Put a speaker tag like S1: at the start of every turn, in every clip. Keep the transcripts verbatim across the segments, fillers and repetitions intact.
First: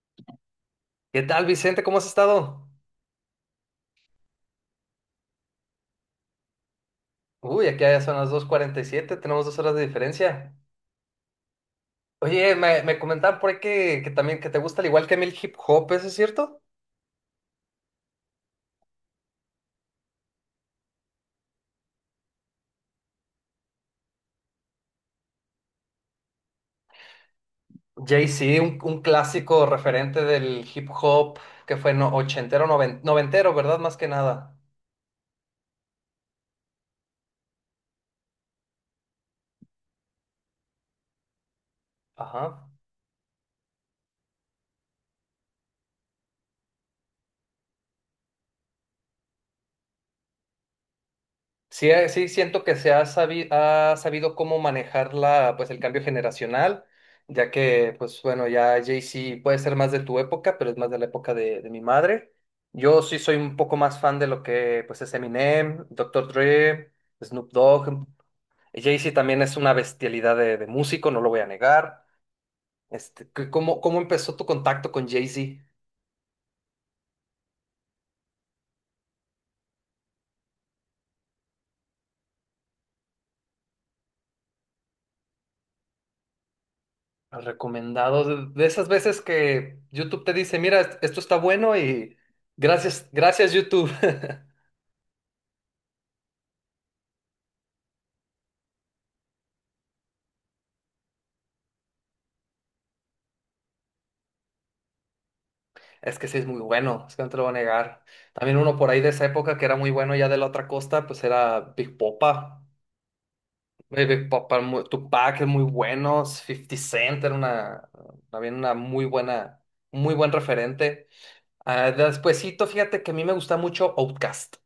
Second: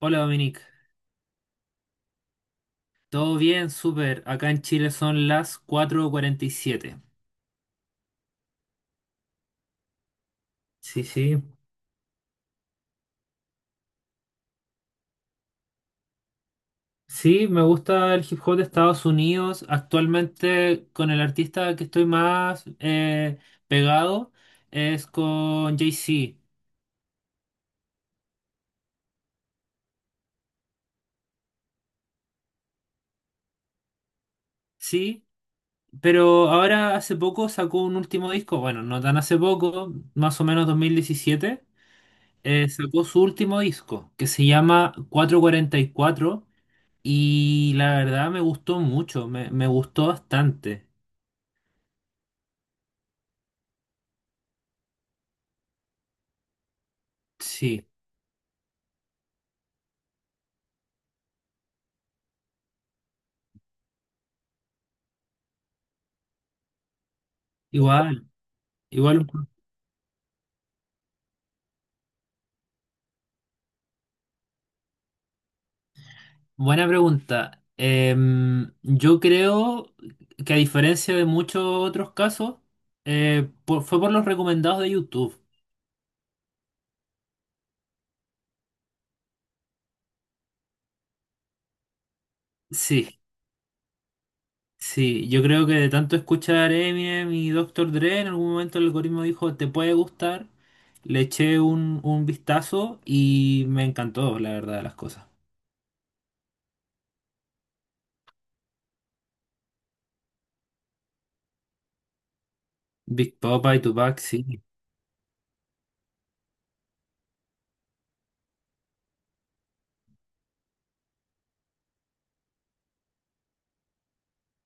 S1: Hola Dominic,
S2: ¿Qué tal, Vicente? ¿Cómo has estado?
S1: ¿todo bien? Súper. Acá en Chile son las cuatro cuarenta y siete.
S2: Uy, aquí ya son las dos cuarenta y siete. Tenemos dos horas de diferencia.
S1: Sí, sí.
S2: Oye, me, me comentaban por ahí que, que también que te gusta al igual que a mí el hip hop, ¿eso es cierto?
S1: Sí, me gusta el hip hop de Estados Unidos. Actualmente con el artista que estoy más eh, pegado es con Jay-Z.
S2: Jay-Z, un, un clásico referente del hip hop que fue no, ochentero, noven- noventero, ¿verdad? Más que nada.
S1: Sí, pero ahora hace poco sacó un último disco. Bueno, no tan hace poco, más o menos dos mil diecisiete. Eh,
S2: Ajá.
S1: sacó su último disco que se llama cuatro cuarenta y cuatro. Y la verdad me gustó mucho, me, me gustó bastante.
S2: Sí, eh, sí, siento que se ha sabido, ha sabido cómo manejar la, pues, el cambio generacional, ya
S1: Sí,
S2: que, pues bueno, ya Jay-Z puede ser más de tu época, pero es más de la época de, de mi madre. Yo sí soy un poco más fan de lo que pues, es Eminem, Doctor Dre, Snoop Dogg.
S1: igual,
S2: Jay-Z
S1: igual,
S2: también es una bestialidad de, de músico, no lo voy a negar. Este, ¿qué- ¿cómo, cómo empezó tu contacto con Jay-Z?
S1: buena pregunta. Em, yo creo que a diferencia de muchos otros casos, eh, por- fue por los recomendados de YouTube.
S2: Recomendado. De de esas veces que YouTube te dice, mira, est- esto está bueno y gracias,
S1: Sí,
S2: gracias YouTube.
S1: sí, yo creo que de tanto escuchar Eminem y Doctor Dre, en algún momento el algoritmo dijo, te puede gustar. Le eché un, un vistazo y me encantó, la verdad, de las cosas.
S2: Es que sí es muy bueno, es que no te lo voy a negar. También uno por ahí de esa época que era muy bueno ya de la otra costa, pues era Big Popa.
S1: Big Papa y
S2: Eh,
S1: Tupac,
S2: Big Popa,
S1: sí.
S2: muy- Tupac es muy bueno, cincuenta Cent era una, también una muy buena, muy buen referente. Ah, despuesito, fíjate que a mí me gusta mucho Outkast.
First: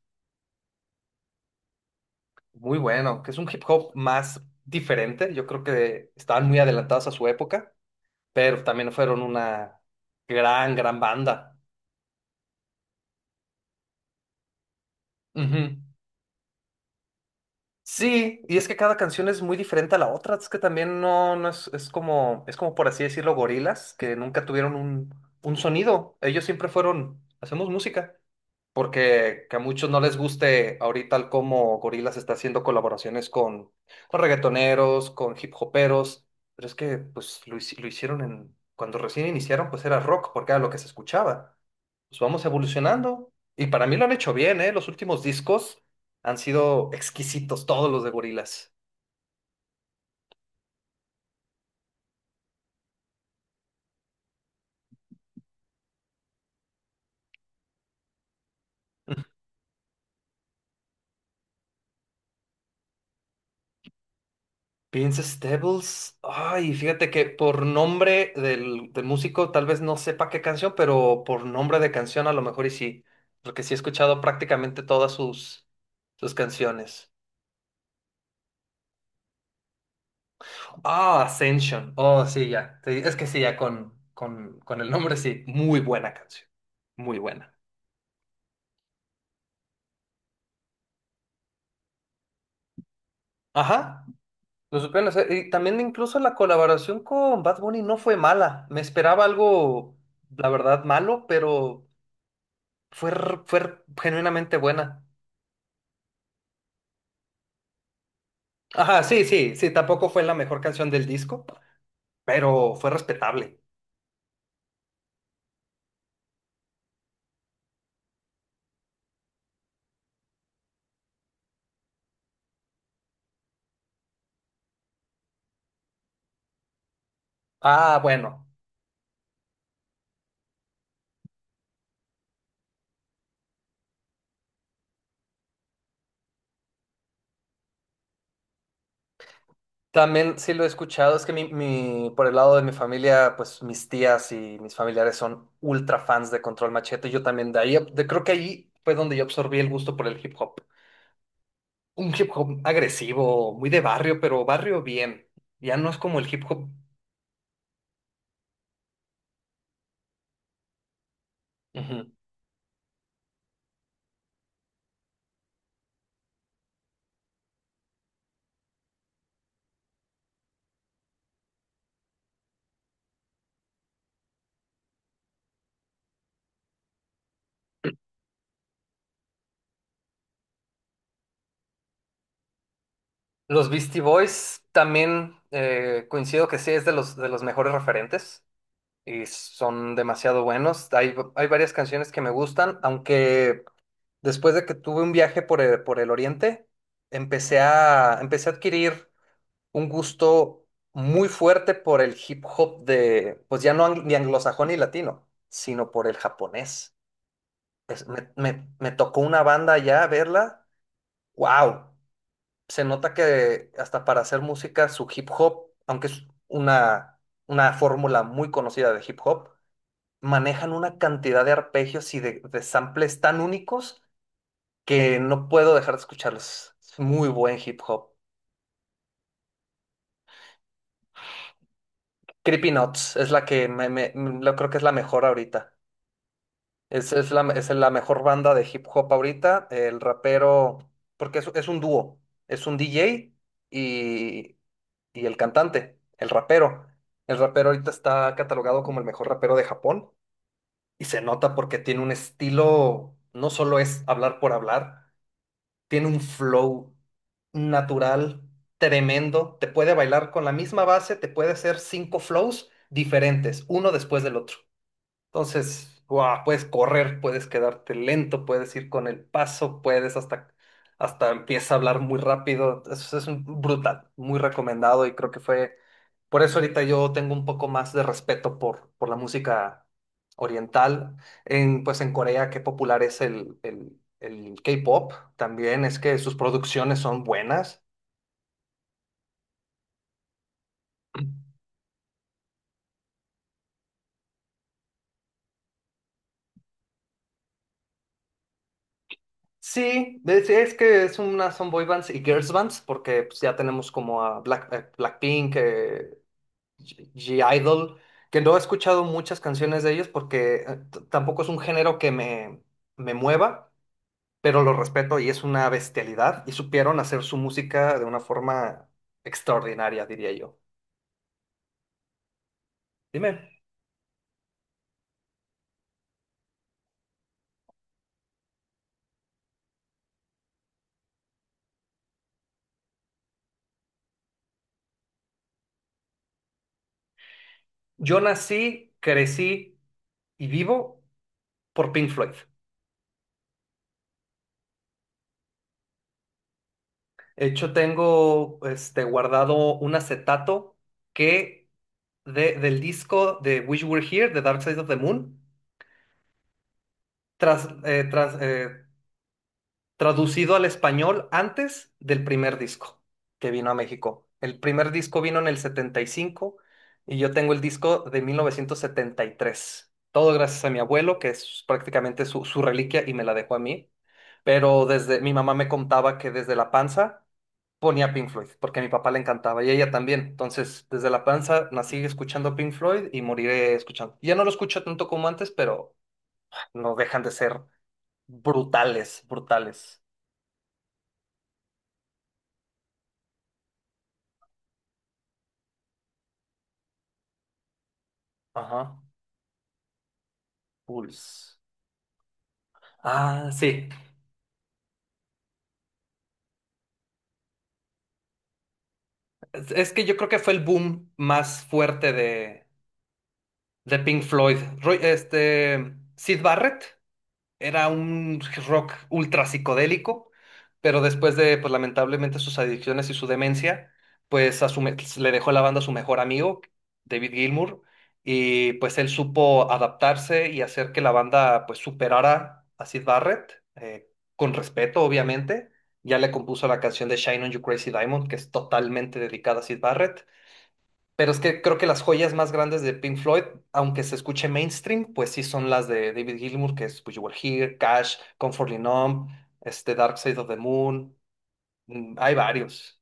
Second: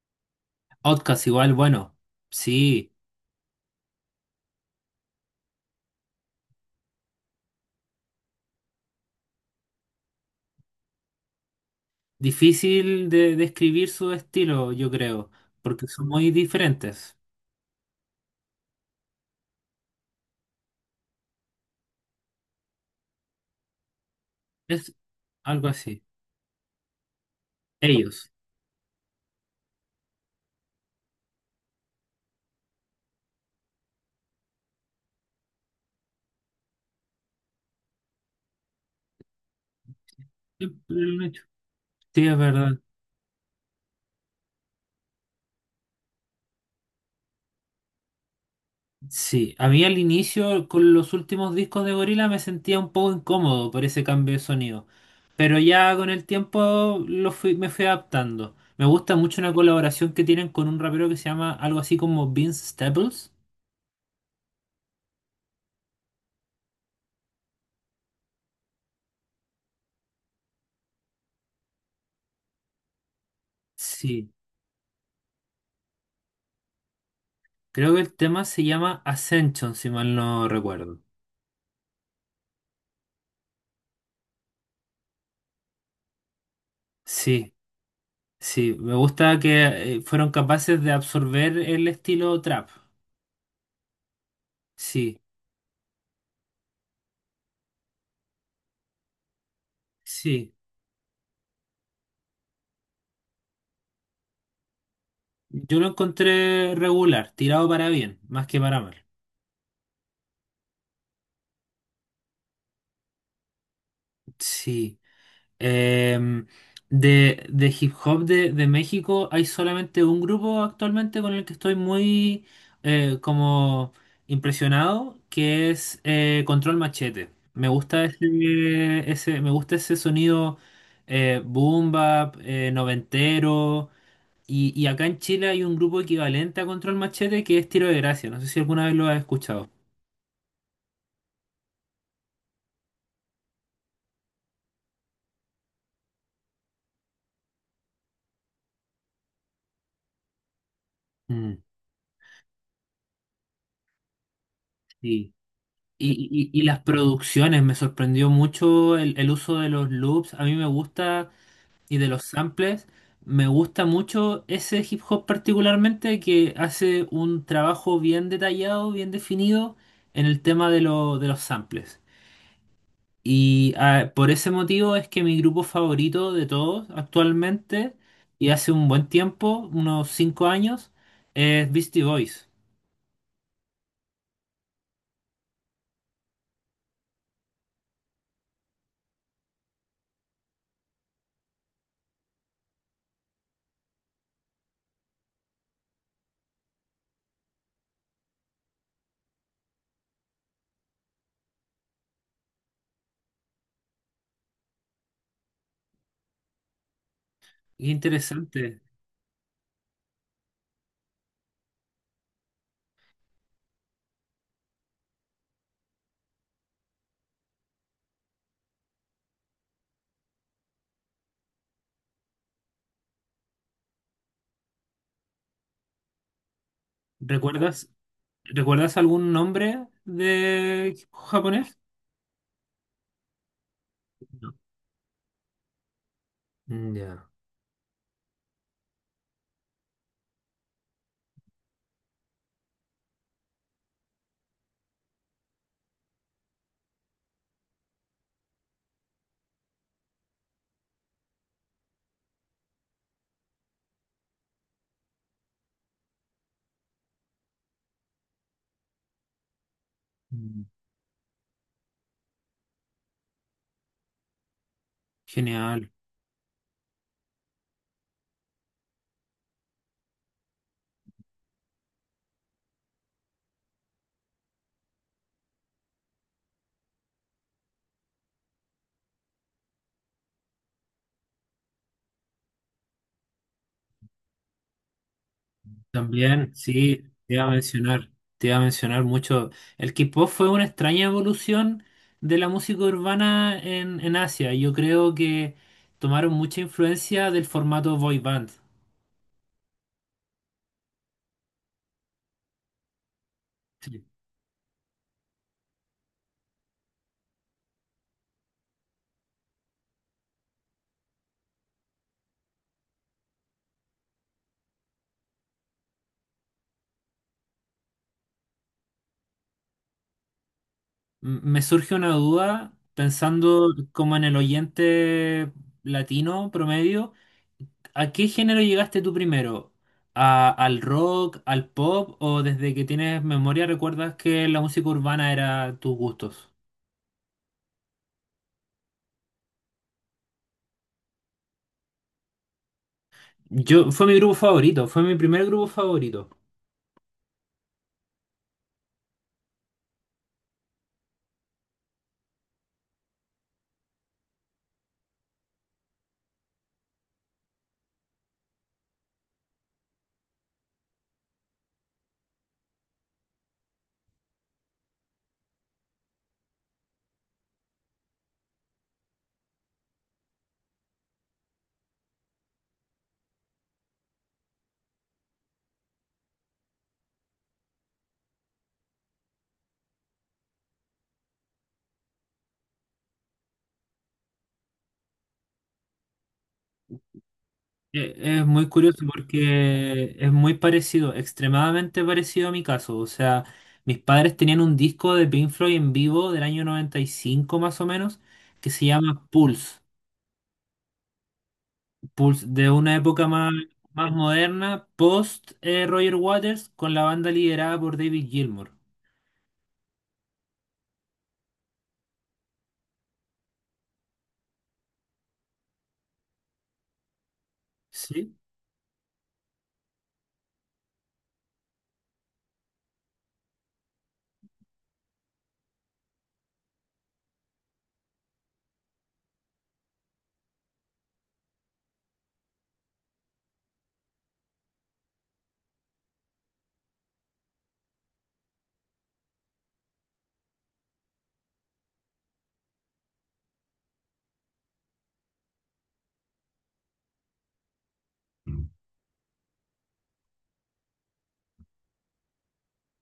S1: Outcast igual, bueno,
S2: Muy
S1: sí,
S2: bueno, que es un hip hop más diferente. Yo creo que estaban muy adelantados a su época, pero también fueron una gran, gran banda.
S1: difícil de describir su estilo, yo creo,
S2: Ujú.
S1: porque son muy diferentes.
S2: Sí, y es que cada canción es muy diferente a la otra, es que también no, no es, es como, es como por así decirlo, gorilas, que nunca tuvieron
S1: Es
S2: un, un
S1: algo así.
S2: sonido. Ellos siempre fueron, hacemos música,
S1: Ellos.
S2: porque que a muchos no les guste ahorita el cómo Gorilas está haciendo colaboraciones con, con reggaetoneros, con hip hoperos, pero es que pues lo, hici- lo hicieron en, cuando recién iniciaron, pues era rock, porque era lo que
S1: Siempre
S2: se
S1: lo han hecho.
S2: escuchaba. Pues
S1: Sí, es
S2: vamos
S1: verdad.
S2: evolucionando, y para mí lo han hecho bien, ¿eh? Los últimos discos. Han sido exquisitos todos los de Gorillaz.
S1: Sí, a mí al inicio con los últimos discos de Gorila me sentía un poco incómodo por ese cambio de sonido, pero ya con el tiempo lo fui- me fui adaptando. Me gusta mucho una colaboración que tienen con un rapero que se llama algo así como Vince Staples.
S2: Vince Staples. Ay, fíjate que por nombre del, del músico tal vez no sepa qué canción, pero por nombre de canción a lo mejor y sí. Porque sí he escuchado
S1: Sí.
S2: prácticamente todas sus, sus canciones.
S1: Creo que el tema se llama Ascension, si mal no recuerdo.
S2: Ah, Ascension. Oh, sí, ya. Sí, es que sí, ya con, con, con el nombre sí. Muy buena canción. Muy
S1: Sí,
S2: buena.
S1: sí, me gusta que eh, fueron capaces de absorber el estilo trap.
S2: Ajá. Lo supieron
S1: Sí,
S2: hacer. Y también incluso la colaboración con Bad Bunny no fue mala. Me esperaba algo, la
S1: sí.
S2: verdad, malo, pero fue, r- fue r- genuinamente buena.
S1: Yo lo encontré regular, tirado para bien, más que para
S2: Ajá,
S1: mal.
S2: sí, sí, sí, tampoco fue la mejor canción del disco, pero fue respetable.
S1: Sí. Em, de, de hip hop de, de México hay solamente un grupo actualmente con el que estoy muy eh, como impresionado, que es eh, Control Machete. Me
S2: Ah,
S1: gusta
S2: bueno.
S1: ese, ese- me gusta ese sonido eh, boom bap, eh, noventero. Y, y acá en Chile hay un grupo equivalente a Control Machete que es Tiro de Gracia. No sé si alguna vez lo has escuchado.
S2: También sí lo he escuchado, es que mi, mi- por el lado de mi familia, pues mis tías y mis familiares son ultra fans de Control Machete, yo también de ahí, de- creo que ahí fue donde yo absorbí el gusto por el hip hop.
S1: Mm,
S2: Un hip hop agresivo, muy de barrio, pero barrio bien.
S1: sí.
S2: Ya no es como el hip
S1: Y, y- y
S2: hop.
S1: las producciones, me sorprendió mucho el, el uso de los loops, a mí me gusta, y de
S2: Ujú.
S1: los samples, me gusta mucho ese hip hop particularmente que hace un trabajo bien detallado, bien definido en el tema de, lo- de los samples. Y ah, por ese motivo es que mi grupo favorito de todos actualmente, y hace un buen tiempo, unos cinco años, es Beastie Boys.
S2: Los Beastie Boys también eh, coincido que sí es de los, de los mejores referentes y son demasiado buenos. Hay, hay varias canciones que me gustan, aunque después de que tuve un viaje por el, por el Oriente, empecé a, empecé a adquirir un gusto muy fuerte por el hip hop de, pues ya no ang- ni anglosajón ni latino, sino por el japonés.
S1: Qué
S2: es- me, me-
S1: interesante.
S2: me tocó una banda ya verla. ¡Wow! Se nota que hasta para hacer música, su hip hop, aunque es una, una fórmula muy conocida de hip hop, manejan una cantidad de arpegios y de, de samples tan únicos que no puedo dejar de escucharlos. Es muy buen hip
S1: ¿Recuerdas?
S2: hop.
S1: ¿Recuerdas algún nombre de japonés?
S2: Creepy Nuts es la que me, me- me-
S1: No.
S2: lo creo que es la mejor ahorita.
S1: Mm,
S2: Es,
S1: ya.
S2: es la, es la mejor banda de hip hop ahorita. El rapero, porque es, es un dúo, es un D J y, y el cantante, el rapero. El rapero ahorita está catalogado como el mejor rapero de Japón y se nota porque tiene un estilo, no solo es hablar por hablar, tiene un flow natural, tremendo. Te puede bailar con la
S1: Mm,
S2: misma base, te puede hacer cinco flows diferentes, uno después del otro.
S1: genial.
S2: Entonces, ¡guau!, puedes correr, puedes quedarte lento, puedes ir con el paso, puedes hasta, hasta empieza a hablar muy rápido. Eso es un- brutal, muy recomendado y creo que fue por eso ahorita yo tengo un poco más de respeto por, por la música oriental. En, pues en Corea, qué popular es el, el, el K-pop. También es que sus
S1: También,
S2: producciones
S1: sí,
S2: son
S1: te iba a
S2: buenas.
S1: mencionar, te iba a mencionar mucho. El K-pop fue una extraña evolución de la música urbana en, en Asia. Yo creo que tomaron mucha influencia del formato boy band.
S2: Sí, es, es que es una son boy bands y girls bands, porque pues, ya tenemos
S1: Sí.
S2: como a Black, eh, Blackpink, eh, G- G-Idol, que no he escuchado muchas canciones de ellos porque eh, t- tampoco es un género que me, me mueva, pero lo respeto y es una bestialidad y supieron hacer su música de una forma extraordinaria, diría yo.
S1: M- Me surge una duda
S2: Dime,
S1: pensando como en el oyente latino promedio. ¿A qué género llegaste tú primero? ¿A- al rock, al pop o desde que tienes memoria recuerdas que la música urbana era tus gustos?
S2: yo nací, crecí y vivo por Pink Floyd.
S1: Yo, fue mi grupo favorito, fue mi primer grupo favorito.
S2: De hecho, tengo este, guardado un acetato que de- del disco de Wish You Were Here, de Dark Side of the Moon, tras, eh, tras- eh, traducido al español antes del primer disco que vino a México. El primer disco vino en el setenta y cinco y cinco y yo tengo el disco de mil novecientos setenta y tres. Todo gracias a mi abuelo, que es prácticamente su, su reliquia y me la dejó a mí. Pero desde mi mamá me contaba que desde la panza ponía Pink Floyd, porque a mi papá le encantaba y a ella también. Entonces, desde la panza nací escuchando Pink Floyd y moriré escuchando. Ya no lo escucho tanto como antes, pero no dejan de ser
S1: Eh, Es muy curioso
S2: brutales, brutales.
S1: porque es muy parecido, extremadamente parecido a mi caso. O sea, mis padres tenían un disco de Pink Floyd en vivo del año noventa y cinco más o menos que
S2: Ajá.
S1: se llama Pulse.
S2: Pulse.
S1: Pulse de una época
S2: Ah,
S1: más,
S2: sí.
S1: más moderna, post eh, Roger Waters, con la banda liderada por David Gilmour.
S2: Es, es que yo creo que fue el boom más fuerte de, de Pink Floyd. Roy- este, Sid Barrett. Era
S1: Sí,
S2: un rock ultra psicodélico, pero después de, pues lamentablemente, sus adicciones y su demencia, pues a su me- pues, le dejó la banda a su mejor amigo, David Gilmour, y pues él supo adaptarse y hacer que la banda pues superara a Sid Barrett, eh, con respeto, obviamente. Ya le compuso la canción de Shine on You Crazy Diamond, que es totalmente dedicada a Sid Barrett. Pero es que creo que las joyas más grandes de Pink Floyd, aunque se escuche mainstream, pues sí son las de David Gilmour, que es Wish You Were Here, Cash, Comfortably Numb, este Dark Side of the Moon. mm, Hay varios.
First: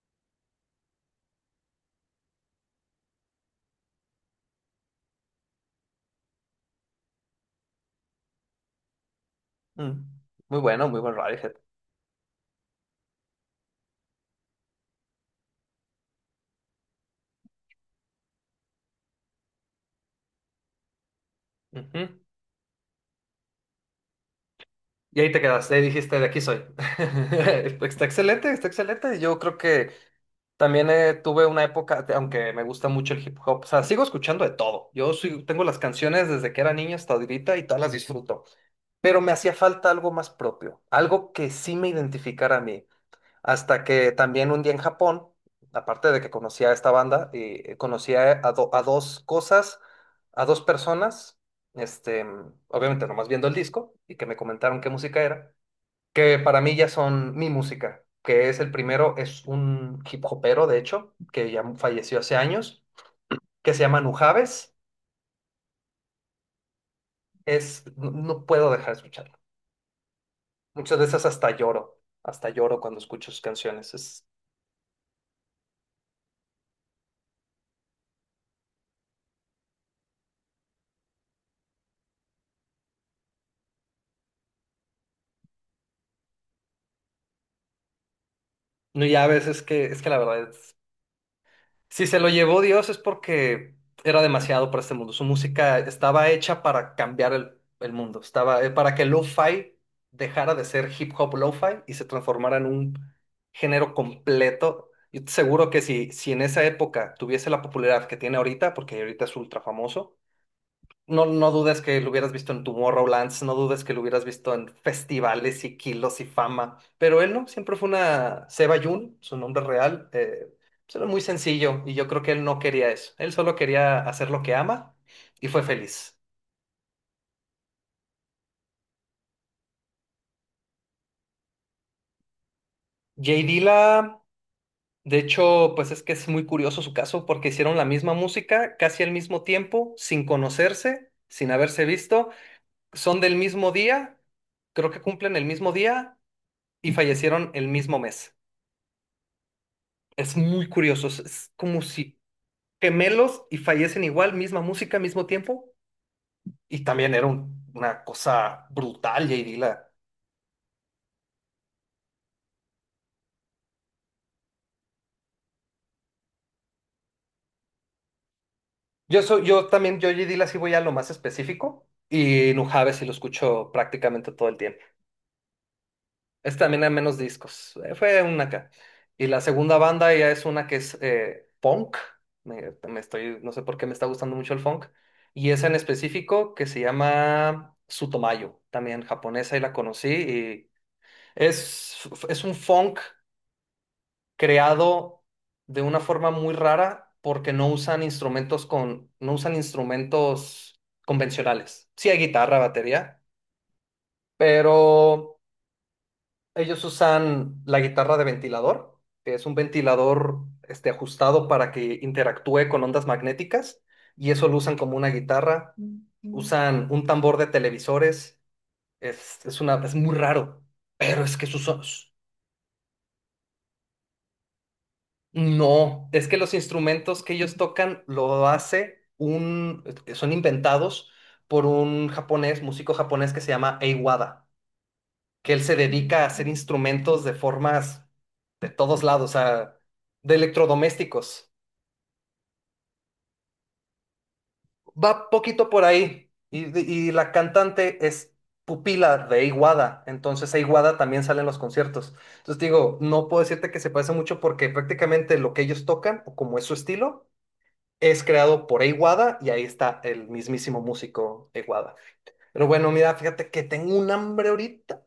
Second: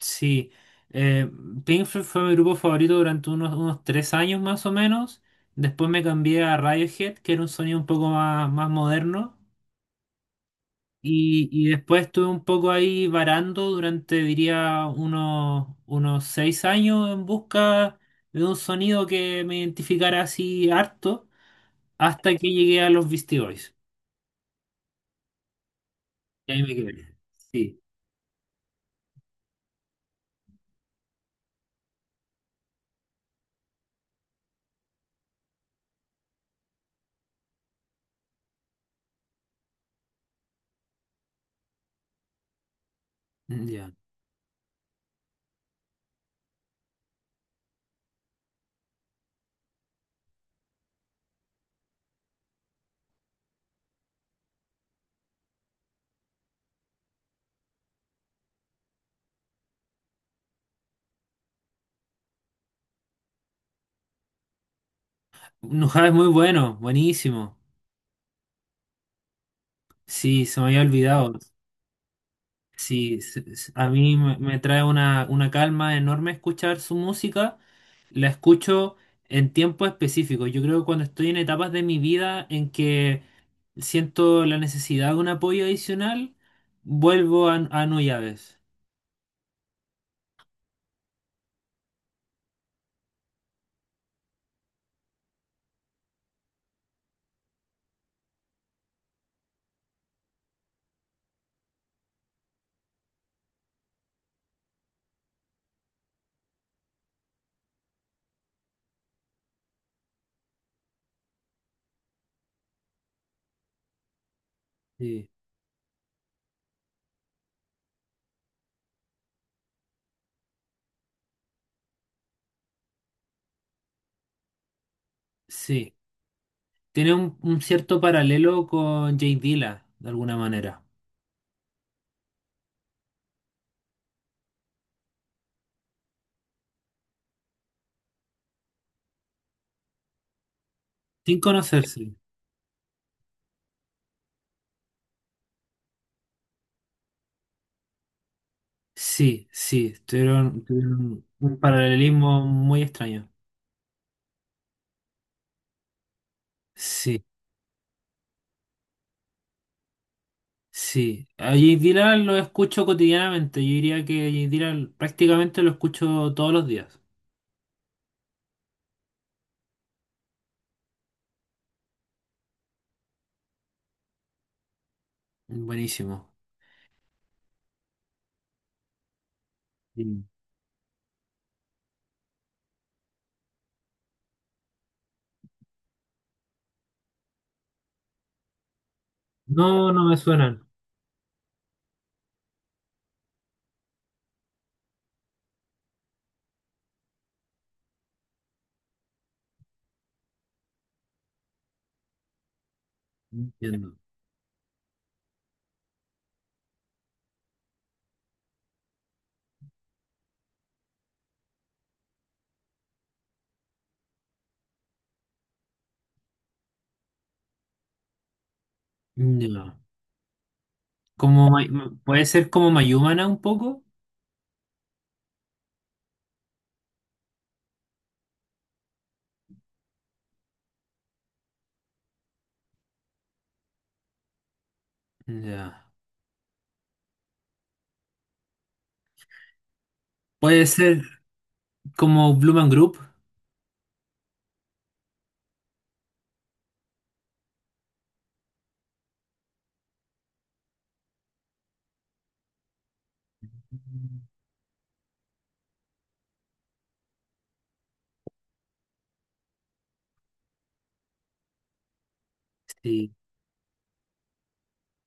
S1: sí. Eh, Pink Floyd fue mi grupo favorito durante unos, unos tres años más o menos. Después me cambié a Radiohead, que era un sonido un poco más, más moderno.
S2: Mm, Muy bueno, muy buen
S1: Y,
S2: Radiohead.
S1: y después estuve un poco ahí varando durante, diría, unos, unos seis años en busca de un sonido que me identificara así harto,
S2: Ujú.
S1: hasta que llegué a los Beastie Boys.
S2: Y ahí te quedaste, ahí dijiste, de aquí
S1: Y ahí
S2: soy.
S1: me quedé. Sí,
S2: Está excelente, está excelente. Yo creo que también eh, tuve una época, aunque me gusta mucho el hip hop, o sea, sigo escuchando de todo. Yo sí tengo las canciones desde que era niño hasta ahorita y todas las disfruto. Pero me hacía falta algo más propio, algo que sí me identificara a mí. Hasta
S1: ya.
S2: que también un día en Japón, aparte de que conocía a esta banda, eh, conocía a, do- a dos cosas, a dos personas, este, obviamente nomás viendo el disco y que me comentaron qué música era, que para mí ya son mi música, que es el primero, es un hip hopero, de hecho, que ya falleció hace años, que se llama Nujaves,
S1: Nujaba es muy bueno, buenísimo.
S2: es, no no puedo dejar de escucharlo.
S1: Sí, se me había
S2: Muchas veces
S1: olvidado.
S2: hasta lloro, hasta lloro cuando
S1: Sí,
S2: escucho sus
S1: se- se- a
S2: canciones.
S1: mí
S2: Es,
S1: me, me trae una, una calma enorme escuchar su música. La escucho en tiempo específico. Yo creo que cuando estoy en etapas de mi vida en que siento la necesidad de un apoyo adicional, vuelvo a, a no.
S2: no, ya a veces que, es que la verdad es, si se lo llevó Dios es porque era demasiado para este mundo. Su música estaba hecha para cambiar el, el mundo, estaba eh, para que el lo-fi dejara de ser hip hop lo-fi y se transformara en un género completo. Yo te seguro que si, si en esa época tuviese la popularidad que tiene ahorita, porque ahorita es ultra famoso, no, no dudes que lo hubieras visto en Tomorrowlands, no dudes que lo hubieras visto en
S1: Sí,
S2: festivales y kilos y fama, pero él no, siempre fue una Seba Yun, su nombre real, eh, pues era muy sencillo y yo creo que él no quería eso, él solo quería hacer lo que ama y fue
S1: sí.
S2: feliz.
S1: Tiene un, un cierto paralelo con Jay Dilla, de alguna manera.
S2: Jay Dilla, de hecho, pues es que es muy curioso su caso porque hicieron la misma música casi al mismo tiempo, sin conocerse,
S1: Sin
S2: sin haberse
S1: conocerse.
S2: visto, son del mismo día, creo que cumplen el mismo día y fallecieron el mismo mes.
S1: Sí, sí,
S2: Es
S1: tuvieron,
S2: muy curioso, es,
S1: tuvieron
S2: es
S1: un
S2: como si
S1: paralelismo muy extraño.
S2: gemelos y fallecen igual, misma música, mismo tiempo. Y también
S1: Sí,
S2: era un- una cosa brutal, J. Dilla.
S1: sí. A J Dylan lo escucho cotidianamente. Yo diría que J Dylan prácticamente lo escucho todos los días.
S2: Yo, soy, yo también, yo J. Dilla sí voy a lo más específico y Nujabes sí lo escucho prácticamente todo el tiempo.
S1: Buenísimo.
S2: Es también hay menos discos, eh, fue una acá. Y la segunda banda
S1: Sí.
S2: ya es una que es eh, funk, me, me estoy, no sé por qué me está gustando mucho el funk. Y esa en específico que se llama Sutomayo, también japonesa y la
S1: No, no me suenan.
S2: conocí. Es, es un funk creado de una forma muy rara porque no usan instrumentos con, no usan instrumentos convencionales. Sí hay guitarra, batería,
S1: No entiendo.
S2: pero ellos usan la guitarra de ventilador, que es un ventilador este, ajustado para que interactúe con ondas magnéticas, y eso lo usan como una guitarra. Usan un tambor de televisores. Es, es
S1: Ya.
S2: una, es muy raro, pero es que
S1: Como, May-
S2: sus,
S1: puede ser como Mayumana un poco.
S2: no, es que los instrumentos que ellos tocan lo hace un, eh, son inventados por un japonés, músico japonés que se llama Eiwada, que él se
S1: Ya.
S2: dedica a hacer instrumentos de formas de todos lados, o sea, de
S1: Puede ser
S2: electrodomésticos.
S1: como Blue Man Group.
S2: Va poquito por ahí. Y, de- y la cantante es pupila de Eiwada, entonces Eiwada también sale en los conciertos. Entonces digo, no puedo decirte que se parece mucho porque prácticamente lo que ellos tocan, o como es su estilo, es creado por Eiwada y ahí está el mismísimo músico Eiwada. Pero bueno,
S1: Sí.
S2: mira, fíjate que tengo un hambre ahorita,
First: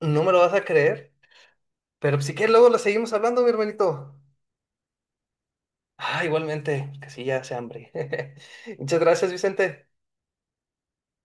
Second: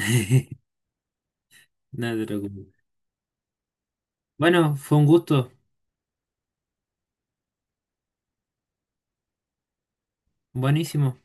S2: no me lo vas a creer,
S1: No
S2: pero
S1: te
S2: si quieres luego lo
S1: preocupes.
S2: seguimos hablando, mi hermanito.
S1: Bueno, fue un gusto.
S2: Ah, igualmente, que sí, ya hace hambre. Muchas gracias, Vicente.
S1: Buenísimo.